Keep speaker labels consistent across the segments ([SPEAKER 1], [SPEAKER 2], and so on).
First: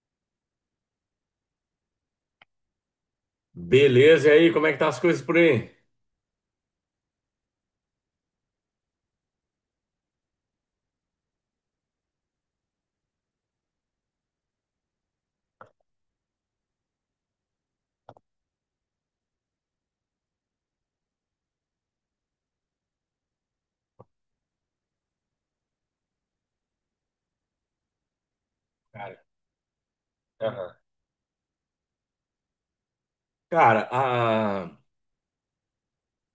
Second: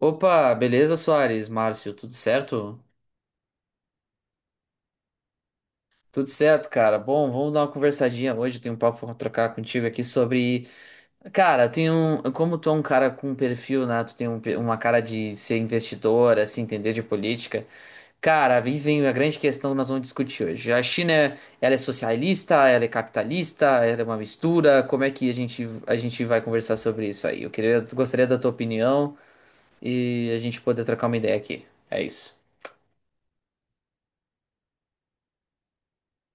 [SPEAKER 1] Opa, beleza, Soares? Márcio, tudo certo?
[SPEAKER 2] Beleza, e aí, como é que tá as coisas por aí?
[SPEAKER 1] Tudo certo, cara. Bom, vamos dar uma conversadinha hoje. Eu tenho um papo pra trocar contigo aqui sobre. Cara, tem um. Como tu é um cara com perfil, né? Tu tem um uma cara de ser investidor, assim, entender de política. Cara, aí vem a grande questão que nós vamos discutir hoje. A China, ela é socialista, ela é capitalista, ela é uma mistura. Como é que a gente vai conversar sobre isso aí? Eu queria, gostaria da tua
[SPEAKER 2] Cara,
[SPEAKER 1] opinião e a gente
[SPEAKER 2] aham.
[SPEAKER 1] poder trocar uma ideia aqui. É isso.
[SPEAKER 2] Cara, a,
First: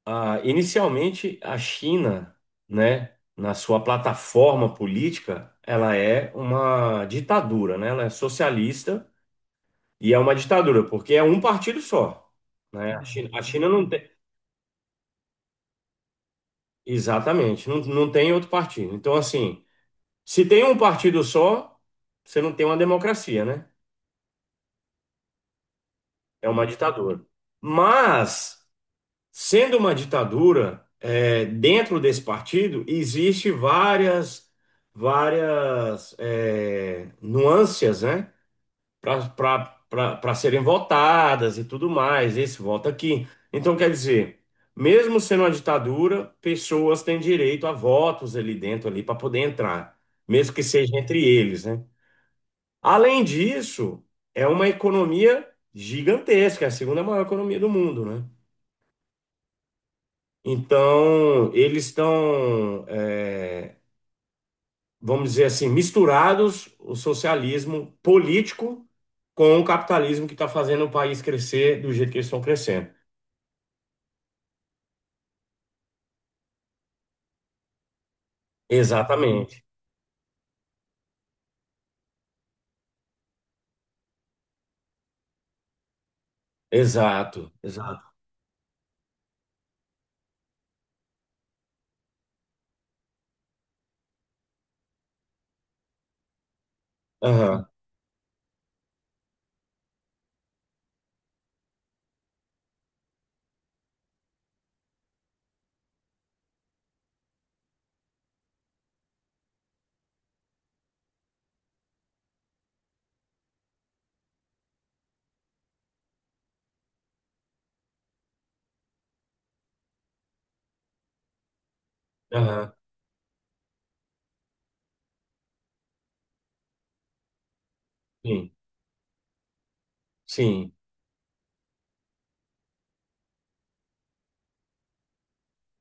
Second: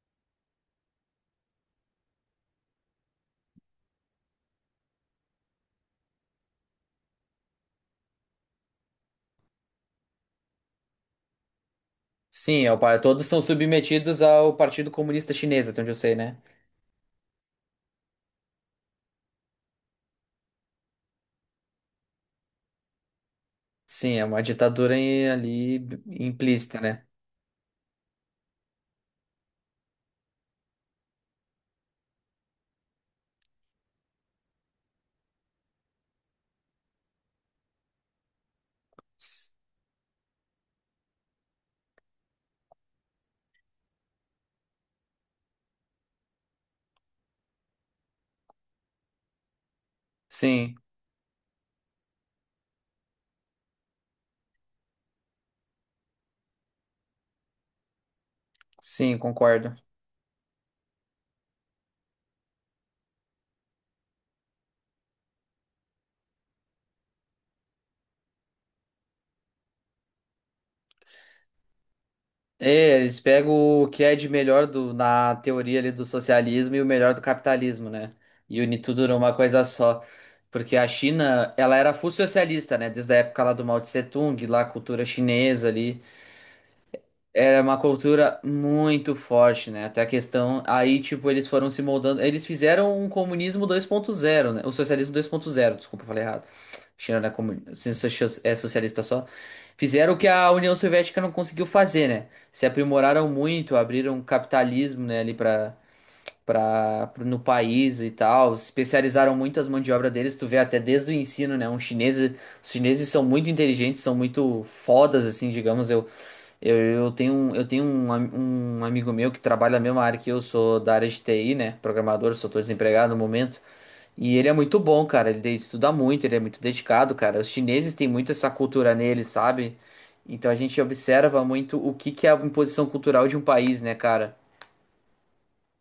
[SPEAKER 2] a- inicialmente a China, né, na sua plataforma política, ela é uma ditadura, né? Ela é socialista e é uma ditadura, porque é um partido só,
[SPEAKER 1] Sim, é o
[SPEAKER 2] né? A
[SPEAKER 1] todos
[SPEAKER 2] China,
[SPEAKER 1] são
[SPEAKER 2] a China não tem,
[SPEAKER 1] submetidos ao Partido Comunista Chinês, até onde eu sei, né?
[SPEAKER 2] exatamente, não tem outro partido. Então, assim, se tem um partido só, você não tem uma democracia, né?
[SPEAKER 1] Sim, é uma ditadura ali
[SPEAKER 2] É uma
[SPEAKER 1] implícita, né?
[SPEAKER 2] ditadura. Mas, sendo uma ditadura, dentro desse partido existe várias, nuances, né?
[SPEAKER 1] S-
[SPEAKER 2] Para serem votadas e tudo mais. Esse voto aqui. Então, quer dizer, mesmo sendo uma ditadura, pessoas têm direito a votos ali dentro ali para poder entrar, mesmo que
[SPEAKER 1] Sim,
[SPEAKER 2] seja entre eles, né? Além disso, é uma economia gigantesca, é a segunda maior economia do mundo, né?
[SPEAKER 1] sim, concordo.
[SPEAKER 2] Então, eles estão, vamos dizer assim, misturados o socialismo político com o capitalismo que está fazendo o país crescer do jeito que eles estão crescendo.
[SPEAKER 1] É, eles pegam o que é de melhor do, na teoria ali do socialismo e o melhor do capitalismo, né? E une tudo numa coisa
[SPEAKER 2] Exatamente.
[SPEAKER 1] só. Porque a China, ela era full socialista, né? Desde a época lá do Mao Tse Tung, lá a cultura chinesa ali.
[SPEAKER 2] Exato,
[SPEAKER 1] Era uma
[SPEAKER 2] exato.
[SPEAKER 1] cultura muito forte, né? Até a questão. Aí, tipo, eles foram se moldando. Eles fizeram um comunismo 2.0, né? O socialismo 2.0, desculpa, eu falei errado. China não é
[SPEAKER 2] Aham,
[SPEAKER 1] comunista, é socialista só. Fizeram o que a União Soviética não conseguiu fazer, né? Se aprimoraram muito, abriram capitalismo, né, ali no país e tal. Especializaram muito as mãos de obra deles. Tu vê até desde o ensino, né? Um chinês, os chineses são muito inteligentes, são muito fodas, assim, digamos. Eu tenho, eu tenho um amigo meu que trabalha na mesma área que eu, sou da área de TI, né? Programador, só tô
[SPEAKER 2] aham,
[SPEAKER 1] desempregado no momento. E ele é muito bom, cara. Estuda muito, ele é muito dedicado, cara. Os chineses têm muito essa
[SPEAKER 2] sim,
[SPEAKER 1] cultura neles, sabe? Então a
[SPEAKER 2] sim.
[SPEAKER 1] gente observa muito o que que é a imposição cultural de um país, né, cara?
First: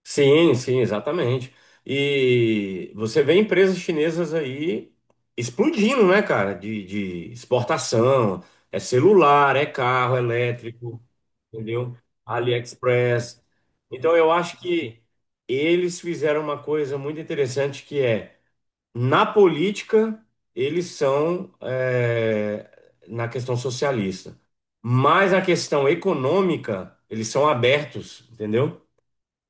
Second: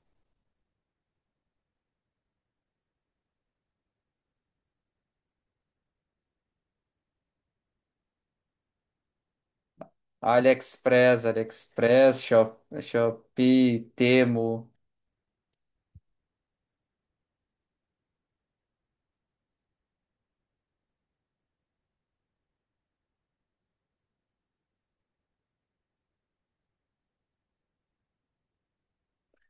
[SPEAKER 2] Sim, sim, exatamente. E você vê empresas chinesas aí explodindo, né, cara? De exportação, é celular, é carro elétrico,
[SPEAKER 1] AliExpress,
[SPEAKER 2] entendeu?
[SPEAKER 1] AliExpress, Shop,
[SPEAKER 2] AliExpress.
[SPEAKER 1] Shopee,
[SPEAKER 2] Então eu acho
[SPEAKER 1] Temu.
[SPEAKER 2] que eles fizeram uma coisa muito interessante que é, na política, na questão socialista, mas na questão econômica, eles são abertos, entendeu?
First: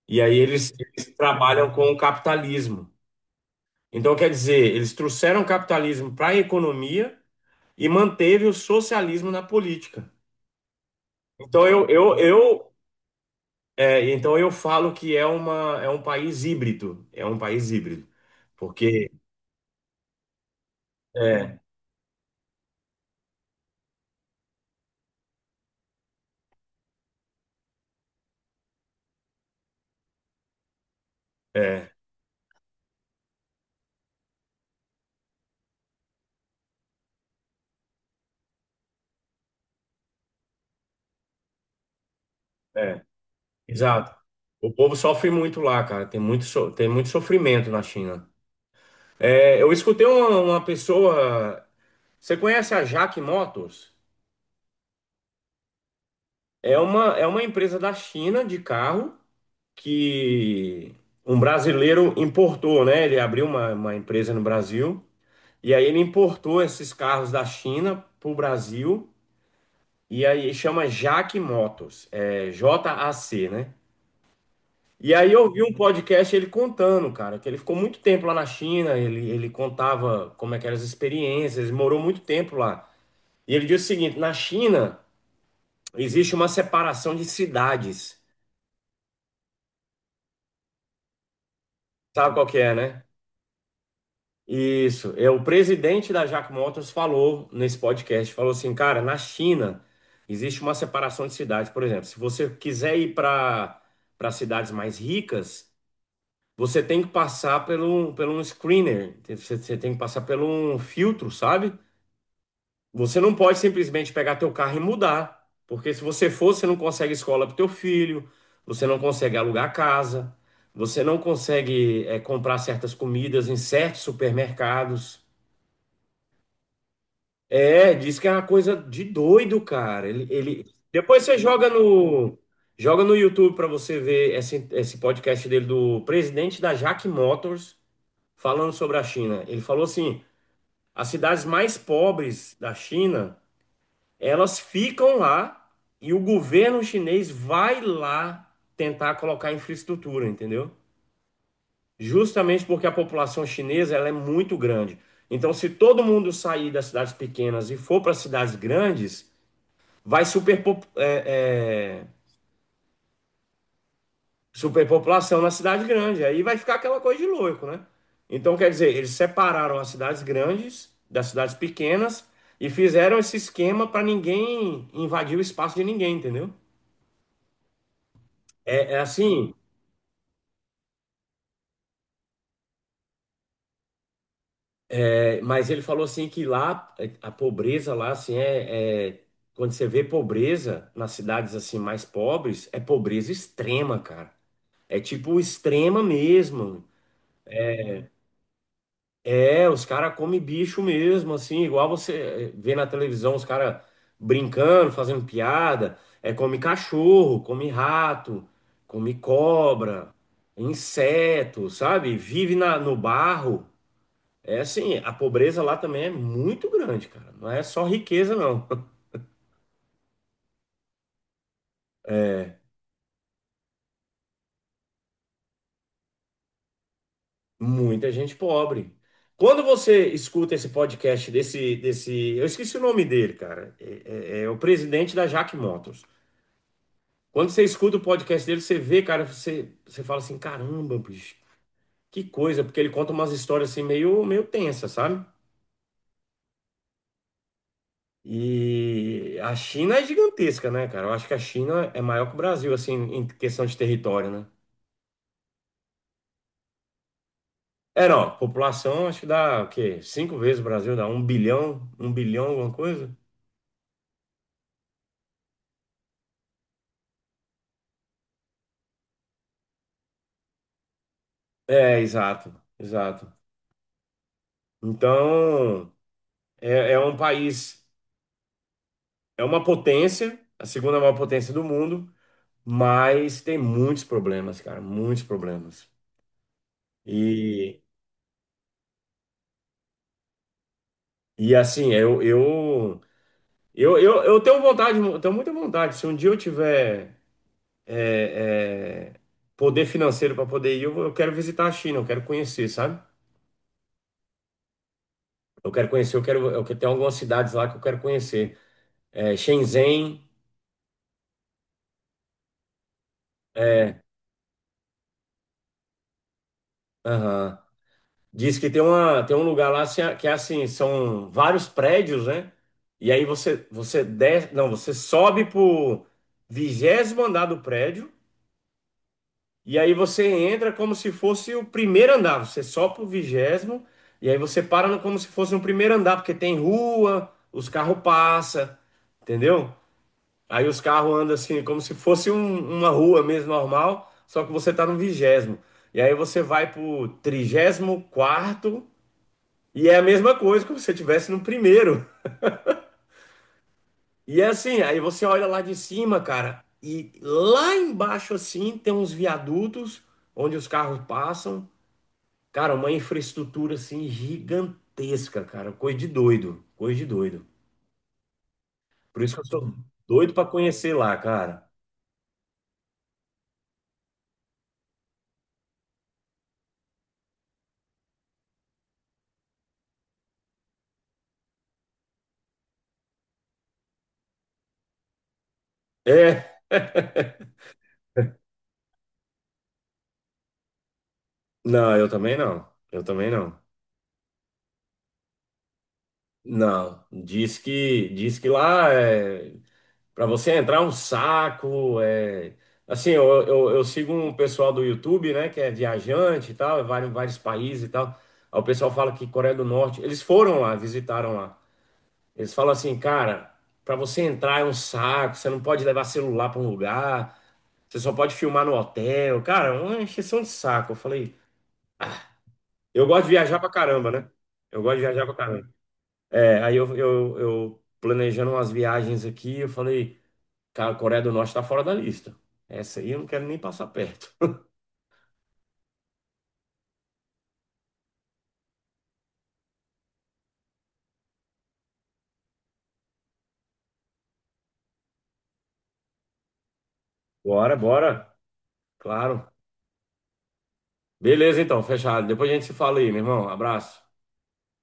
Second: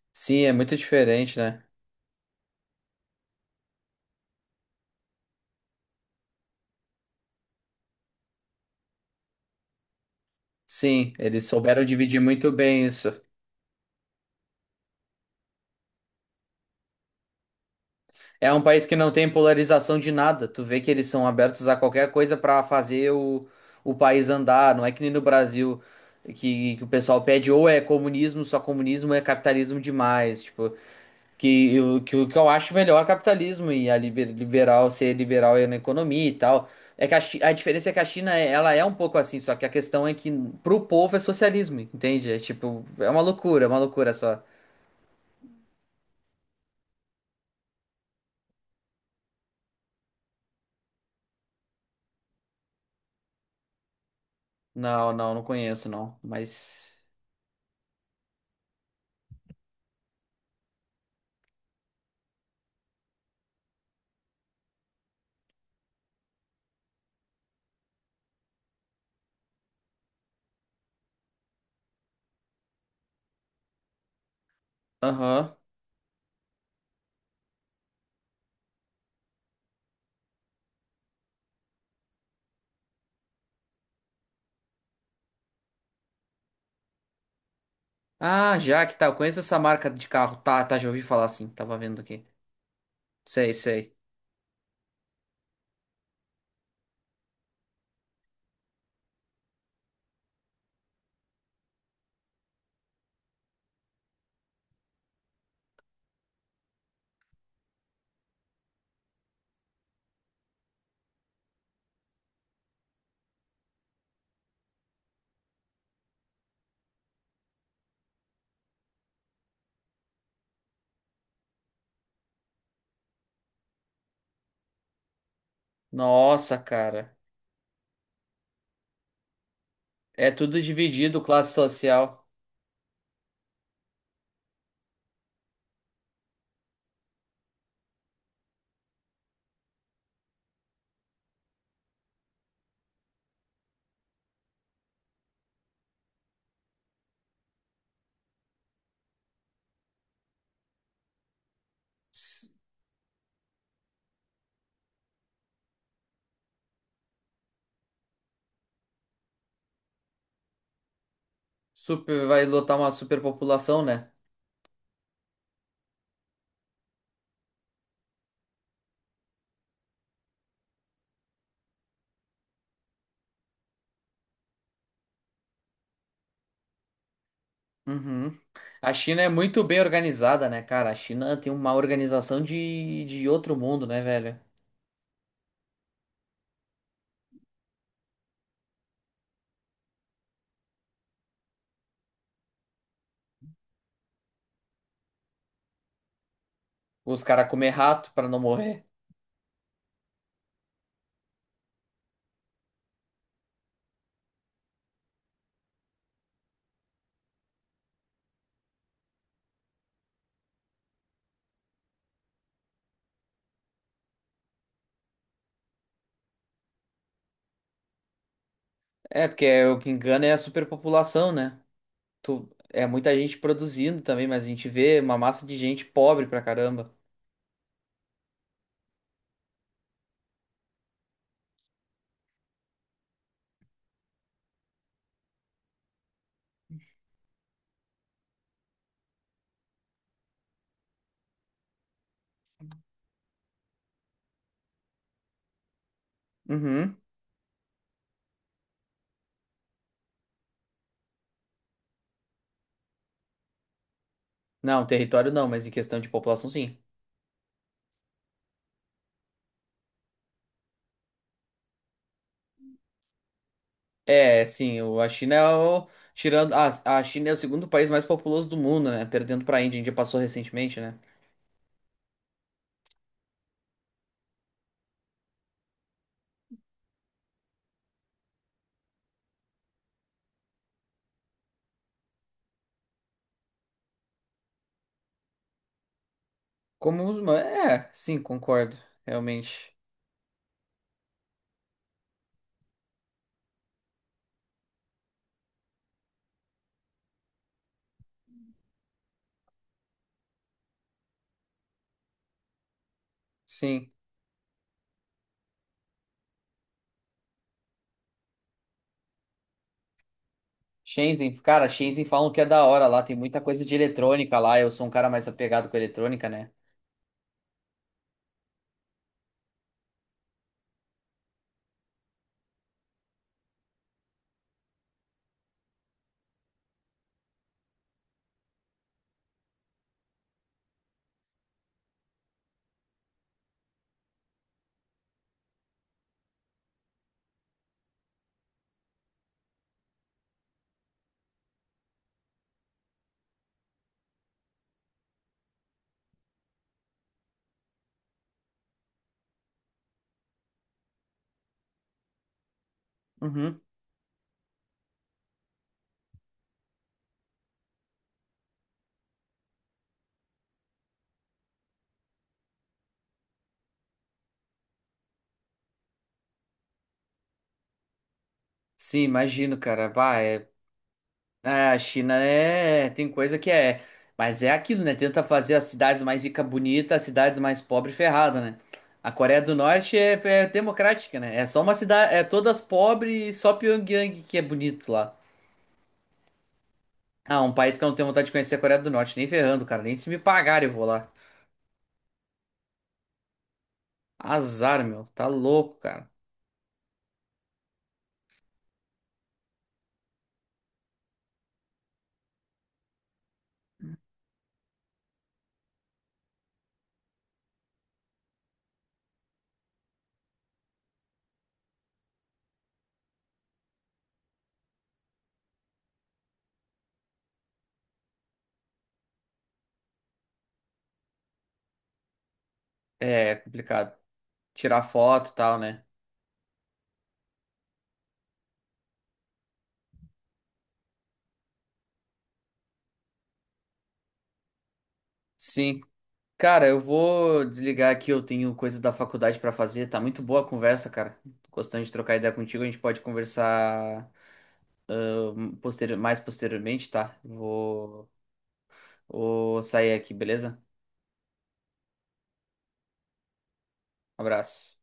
[SPEAKER 2] E aí
[SPEAKER 1] Sim, é
[SPEAKER 2] eles,
[SPEAKER 1] muito
[SPEAKER 2] eles
[SPEAKER 1] diferente, né?
[SPEAKER 2] trabalham com o capitalismo. Então, quer dizer, eles trouxeram o capitalismo para a economia e manteve o socialismo na política.
[SPEAKER 1] Sim, eles
[SPEAKER 2] Então
[SPEAKER 1] souberam
[SPEAKER 2] eu,
[SPEAKER 1] dividir
[SPEAKER 2] eu,
[SPEAKER 1] muito
[SPEAKER 2] eu,
[SPEAKER 1] bem isso.
[SPEAKER 2] então eu falo que é uma, é um país híbrido, é um país híbrido,
[SPEAKER 1] É um país que não
[SPEAKER 2] porque
[SPEAKER 1] tem polarização de nada. Tu vê que eles são
[SPEAKER 2] é,
[SPEAKER 1] abertos a qualquer coisa pra fazer o país andar. Não é que nem no Brasil que o pessoal pede ou é comunismo, só comunismo é capitalismo demais. Tipo,
[SPEAKER 2] é,
[SPEAKER 1] o que eu acho melhor é capitalismo e a liberal ser liberal é na economia e tal. É que a diferença é que a ela é um pouco assim, só que a questão é que pro povo é socialismo, entende? É tipo,
[SPEAKER 2] é,
[SPEAKER 1] é uma loucura
[SPEAKER 2] exato.
[SPEAKER 1] só.
[SPEAKER 2] O povo sofre muito lá, cara. Tem muito sofrimento na China. É, eu escutei uma pessoa. Você conhece a Jack Motors?
[SPEAKER 1] Não, não, não conheço não,
[SPEAKER 2] É
[SPEAKER 1] mas
[SPEAKER 2] uma, é uma empresa da China de carro que um brasileiro importou, né? Ele abriu uma empresa no Brasil e aí ele importou esses carros da China para o Brasil e aí chama Jaque Motos, é JAC, né? E aí eu
[SPEAKER 1] aham.
[SPEAKER 2] vi um podcast ele contando, cara, que ele ficou muito tempo lá na China, ele contava como é que eram as experiências, ele morou muito tempo lá. E ele disse o seguinte, na China existe uma separação de cidades,
[SPEAKER 1] Ah, já que tá. Eu conheço essa marca de carro. Tá, tá, já ouvi falar assim. Tava vendo aqui.
[SPEAKER 2] sabe qual que é, né?
[SPEAKER 1] Sei, sei.
[SPEAKER 2] Isso, é o presidente da Jack Motors falou nesse podcast, falou assim, cara, na China existe uma separação de cidades, por exemplo, se você quiser ir para cidades mais ricas, você tem que passar pelo um screener, você tem que passar pelo um filtro, sabe? Você não pode simplesmente pegar teu carro e mudar, porque se você for, você não consegue escola para teu filho, você não consegue alugar casa, você não consegue comprar certas comidas em certos supermercados.
[SPEAKER 1] Nossa, cara.
[SPEAKER 2] É, diz que é uma coisa de doido, cara.
[SPEAKER 1] É tudo dividido,
[SPEAKER 2] Depois você
[SPEAKER 1] classe social.
[SPEAKER 2] joga no YouTube para você ver esse podcast dele do presidente da Jack Motors falando sobre a China. Ele falou assim: as cidades mais pobres da China, elas ficam lá e o governo chinês vai lá tentar colocar infraestrutura, entendeu?
[SPEAKER 1] S-
[SPEAKER 2] Justamente porque a população chinesa ela é muito grande. Então, se todo mundo sair das cidades pequenas e for para cidades grandes vai
[SPEAKER 1] Super, vai lotar uma superpopulação, né?
[SPEAKER 2] superpopulação na cidade grande. Aí vai ficar aquela coisa de louco, né? Então, quer dizer, eles separaram as cidades grandes das cidades pequenas e fizeram esse esquema para ninguém invadir o espaço de ninguém, entendeu?
[SPEAKER 1] Uhum. A
[SPEAKER 2] É, é
[SPEAKER 1] China é
[SPEAKER 2] assim,
[SPEAKER 1] muito bem organizada, né, cara? A China tem uma organização de outro mundo, né, velho?
[SPEAKER 2] mas ele falou assim que lá, a pobreza lá, assim, quando você vê pobreza nas cidades assim mais pobres, é pobreza extrema, cara. É tipo extrema mesmo.
[SPEAKER 1] Os caras comem rato pra não morrer.
[SPEAKER 2] É, os caras comem bicho mesmo, assim, igual você vê na televisão os caras brincando, fazendo piada. É, come cachorro, come rato, come cobra, inseto, sabe? Vive na, no barro. É assim, a pobreza lá também é muito grande, cara. Não é só riqueza, não.
[SPEAKER 1] É, o que engana é a superpopulação, né? É muita gente produzindo também, mas a gente vê uma massa de gente pobre pra caramba.
[SPEAKER 2] Muita gente pobre. Quando você escuta esse podcast desse, eu esqueci o nome dele, cara. É o presidente da Jack Motors. Quando você escuta o podcast dele, você vê, cara, você fala assim, caramba, bicho, que coisa, porque ele conta umas histórias assim meio, meio tensas, sabe?
[SPEAKER 1] Uhum.
[SPEAKER 2] E a China é gigantesca, né, cara? Eu acho que a China é maior que o Brasil, assim, em questão de território, né?
[SPEAKER 1] Não, território não, mas em questão de população, sim.
[SPEAKER 2] É, não, a população acho que dá o quê? Cinco vezes o Brasil, dá um bilhão, alguma coisa?
[SPEAKER 1] É, sim, a China é o. Tirando, a China é o segundo país mais populoso do mundo, né? Perdendo pra Índia. A Índia passou recentemente, né?
[SPEAKER 2] É, exato, exato. Então, é um país, é uma potência, a segunda maior potência do mundo, mas tem muitos problemas, cara, muitos problemas.
[SPEAKER 1] Como. Muçulmano-
[SPEAKER 2] E,
[SPEAKER 1] É, sim, concordo. Realmente.
[SPEAKER 2] e assim, eu tenho vontade, eu tenho muita vontade. Se um dia eu tiver é, é, poder financeiro para poder ir, eu quero visitar a China, eu quero conhecer, sabe?
[SPEAKER 1] Sim.
[SPEAKER 2] Eu quero conhecer, tem algumas cidades lá que eu quero conhecer. É, Shenzhen,
[SPEAKER 1] Shenzhen, cara, Shenzhen falam que é da hora lá. Tem muita coisa de
[SPEAKER 2] é,
[SPEAKER 1] eletrônica lá. Eu sou um cara mais apegado com eletrônica, né?
[SPEAKER 2] aham. Diz que tem uma, tem um lugar lá assim, que é assim, são vários prédios, né? E aí você desce, não, você sobe pro 20º andar do prédio e aí você entra como se fosse o primeiro andar. Você sobe pro vigésimo e aí você para no- como se fosse um primeiro andar, porque tem rua, os carros passam, entendeu? Aí os carros andam assim, como se fosse uma rua mesmo normal, só que você tá no 20º. E aí você vai pro 34º e é a mesma coisa que você tivesse no primeiro.
[SPEAKER 1] Uhum.
[SPEAKER 2] E é assim, aí você olha lá de cima, cara, e lá embaixo assim tem uns viadutos onde os carros passam. Cara, uma infraestrutura assim gigantesca, cara, coisa de doido, coisa de doido.
[SPEAKER 1] Sim,
[SPEAKER 2] Por isso que eu
[SPEAKER 1] imagino,
[SPEAKER 2] sou
[SPEAKER 1] cara. Bah,
[SPEAKER 2] doido pra
[SPEAKER 1] é.
[SPEAKER 2] conhecer lá,
[SPEAKER 1] É,
[SPEAKER 2] cara.
[SPEAKER 1] a China é, tem coisa que é, mas é aquilo, né? Tenta fazer as cidades mais ricas bonitas, as cidades mais pobres ferrada né? A Coreia do Norte é, é democrática, né? É só uma cidade, é todas pobres, só Pyongyang que é bonito lá.
[SPEAKER 2] É,
[SPEAKER 1] Ah, um país que eu não tenho vontade de conhecer é a Coreia do Norte, nem ferrando, cara, nem se me pagar eu vou lá.
[SPEAKER 2] não, eu também não. Eu também não.
[SPEAKER 1] Azar, meu, tá louco, cara.
[SPEAKER 2] Não, diz que lá é. Para você entrar é um saco, assim, eu sigo um pessoal do YouTube, né, que é viajante e tal, é vários, vários países e tal. Aí o pessoal fala que Coreia do Norte, eles foram lá, visitaram lá. Eles falam assim, cara, para você entrar é um saco, você não pode levar celular para um lugar, você só pode filmar no hotel. Cara, é uma encheção de saco. Eu falei, eu gosto
[SPEAKER 1] É,
[SPEAKER 2] de
[SPEAKER 1] é
[SPEAKER 2] viajar pra
[SPEAKER 1] complicado.
[SPEAKER 2] caramba, né?
[SPEAKER 1] Tirar
[SPEAKER 2] Eu gosto de viajar
[SPEAKER 1] foto e
[SPEAKER 2] pra
[SPEAKER 1] tal,
[SPEAKER 2] caramba.
[SPEAKER 1] né?
[SPEAKER 2] É, aí eu planejando umas viagens aqui, eu falei. Cara, a Coreia do Norte está fora da lista. Essa aí eu não quero nem passar perto.
[SPEAKER 1] Sim, cara, eu vou desligar aqui, eu tenho coisa da faculdade pra fazer. Tá muito boa a conversa, cara. Tô gostando de trocar ideia contigo, a gente pode conversar mais posteriormente, tá?
[SPEAKER 2] Bora, bora. Claro.
[SPEAKER 1] Vou sair aqui, beleza?
[SPEAKER 2] Beleza, então, fechado. Depois a gente se fala aí, meu irmão. Abraço.
[SPEAKER 1] Abraço.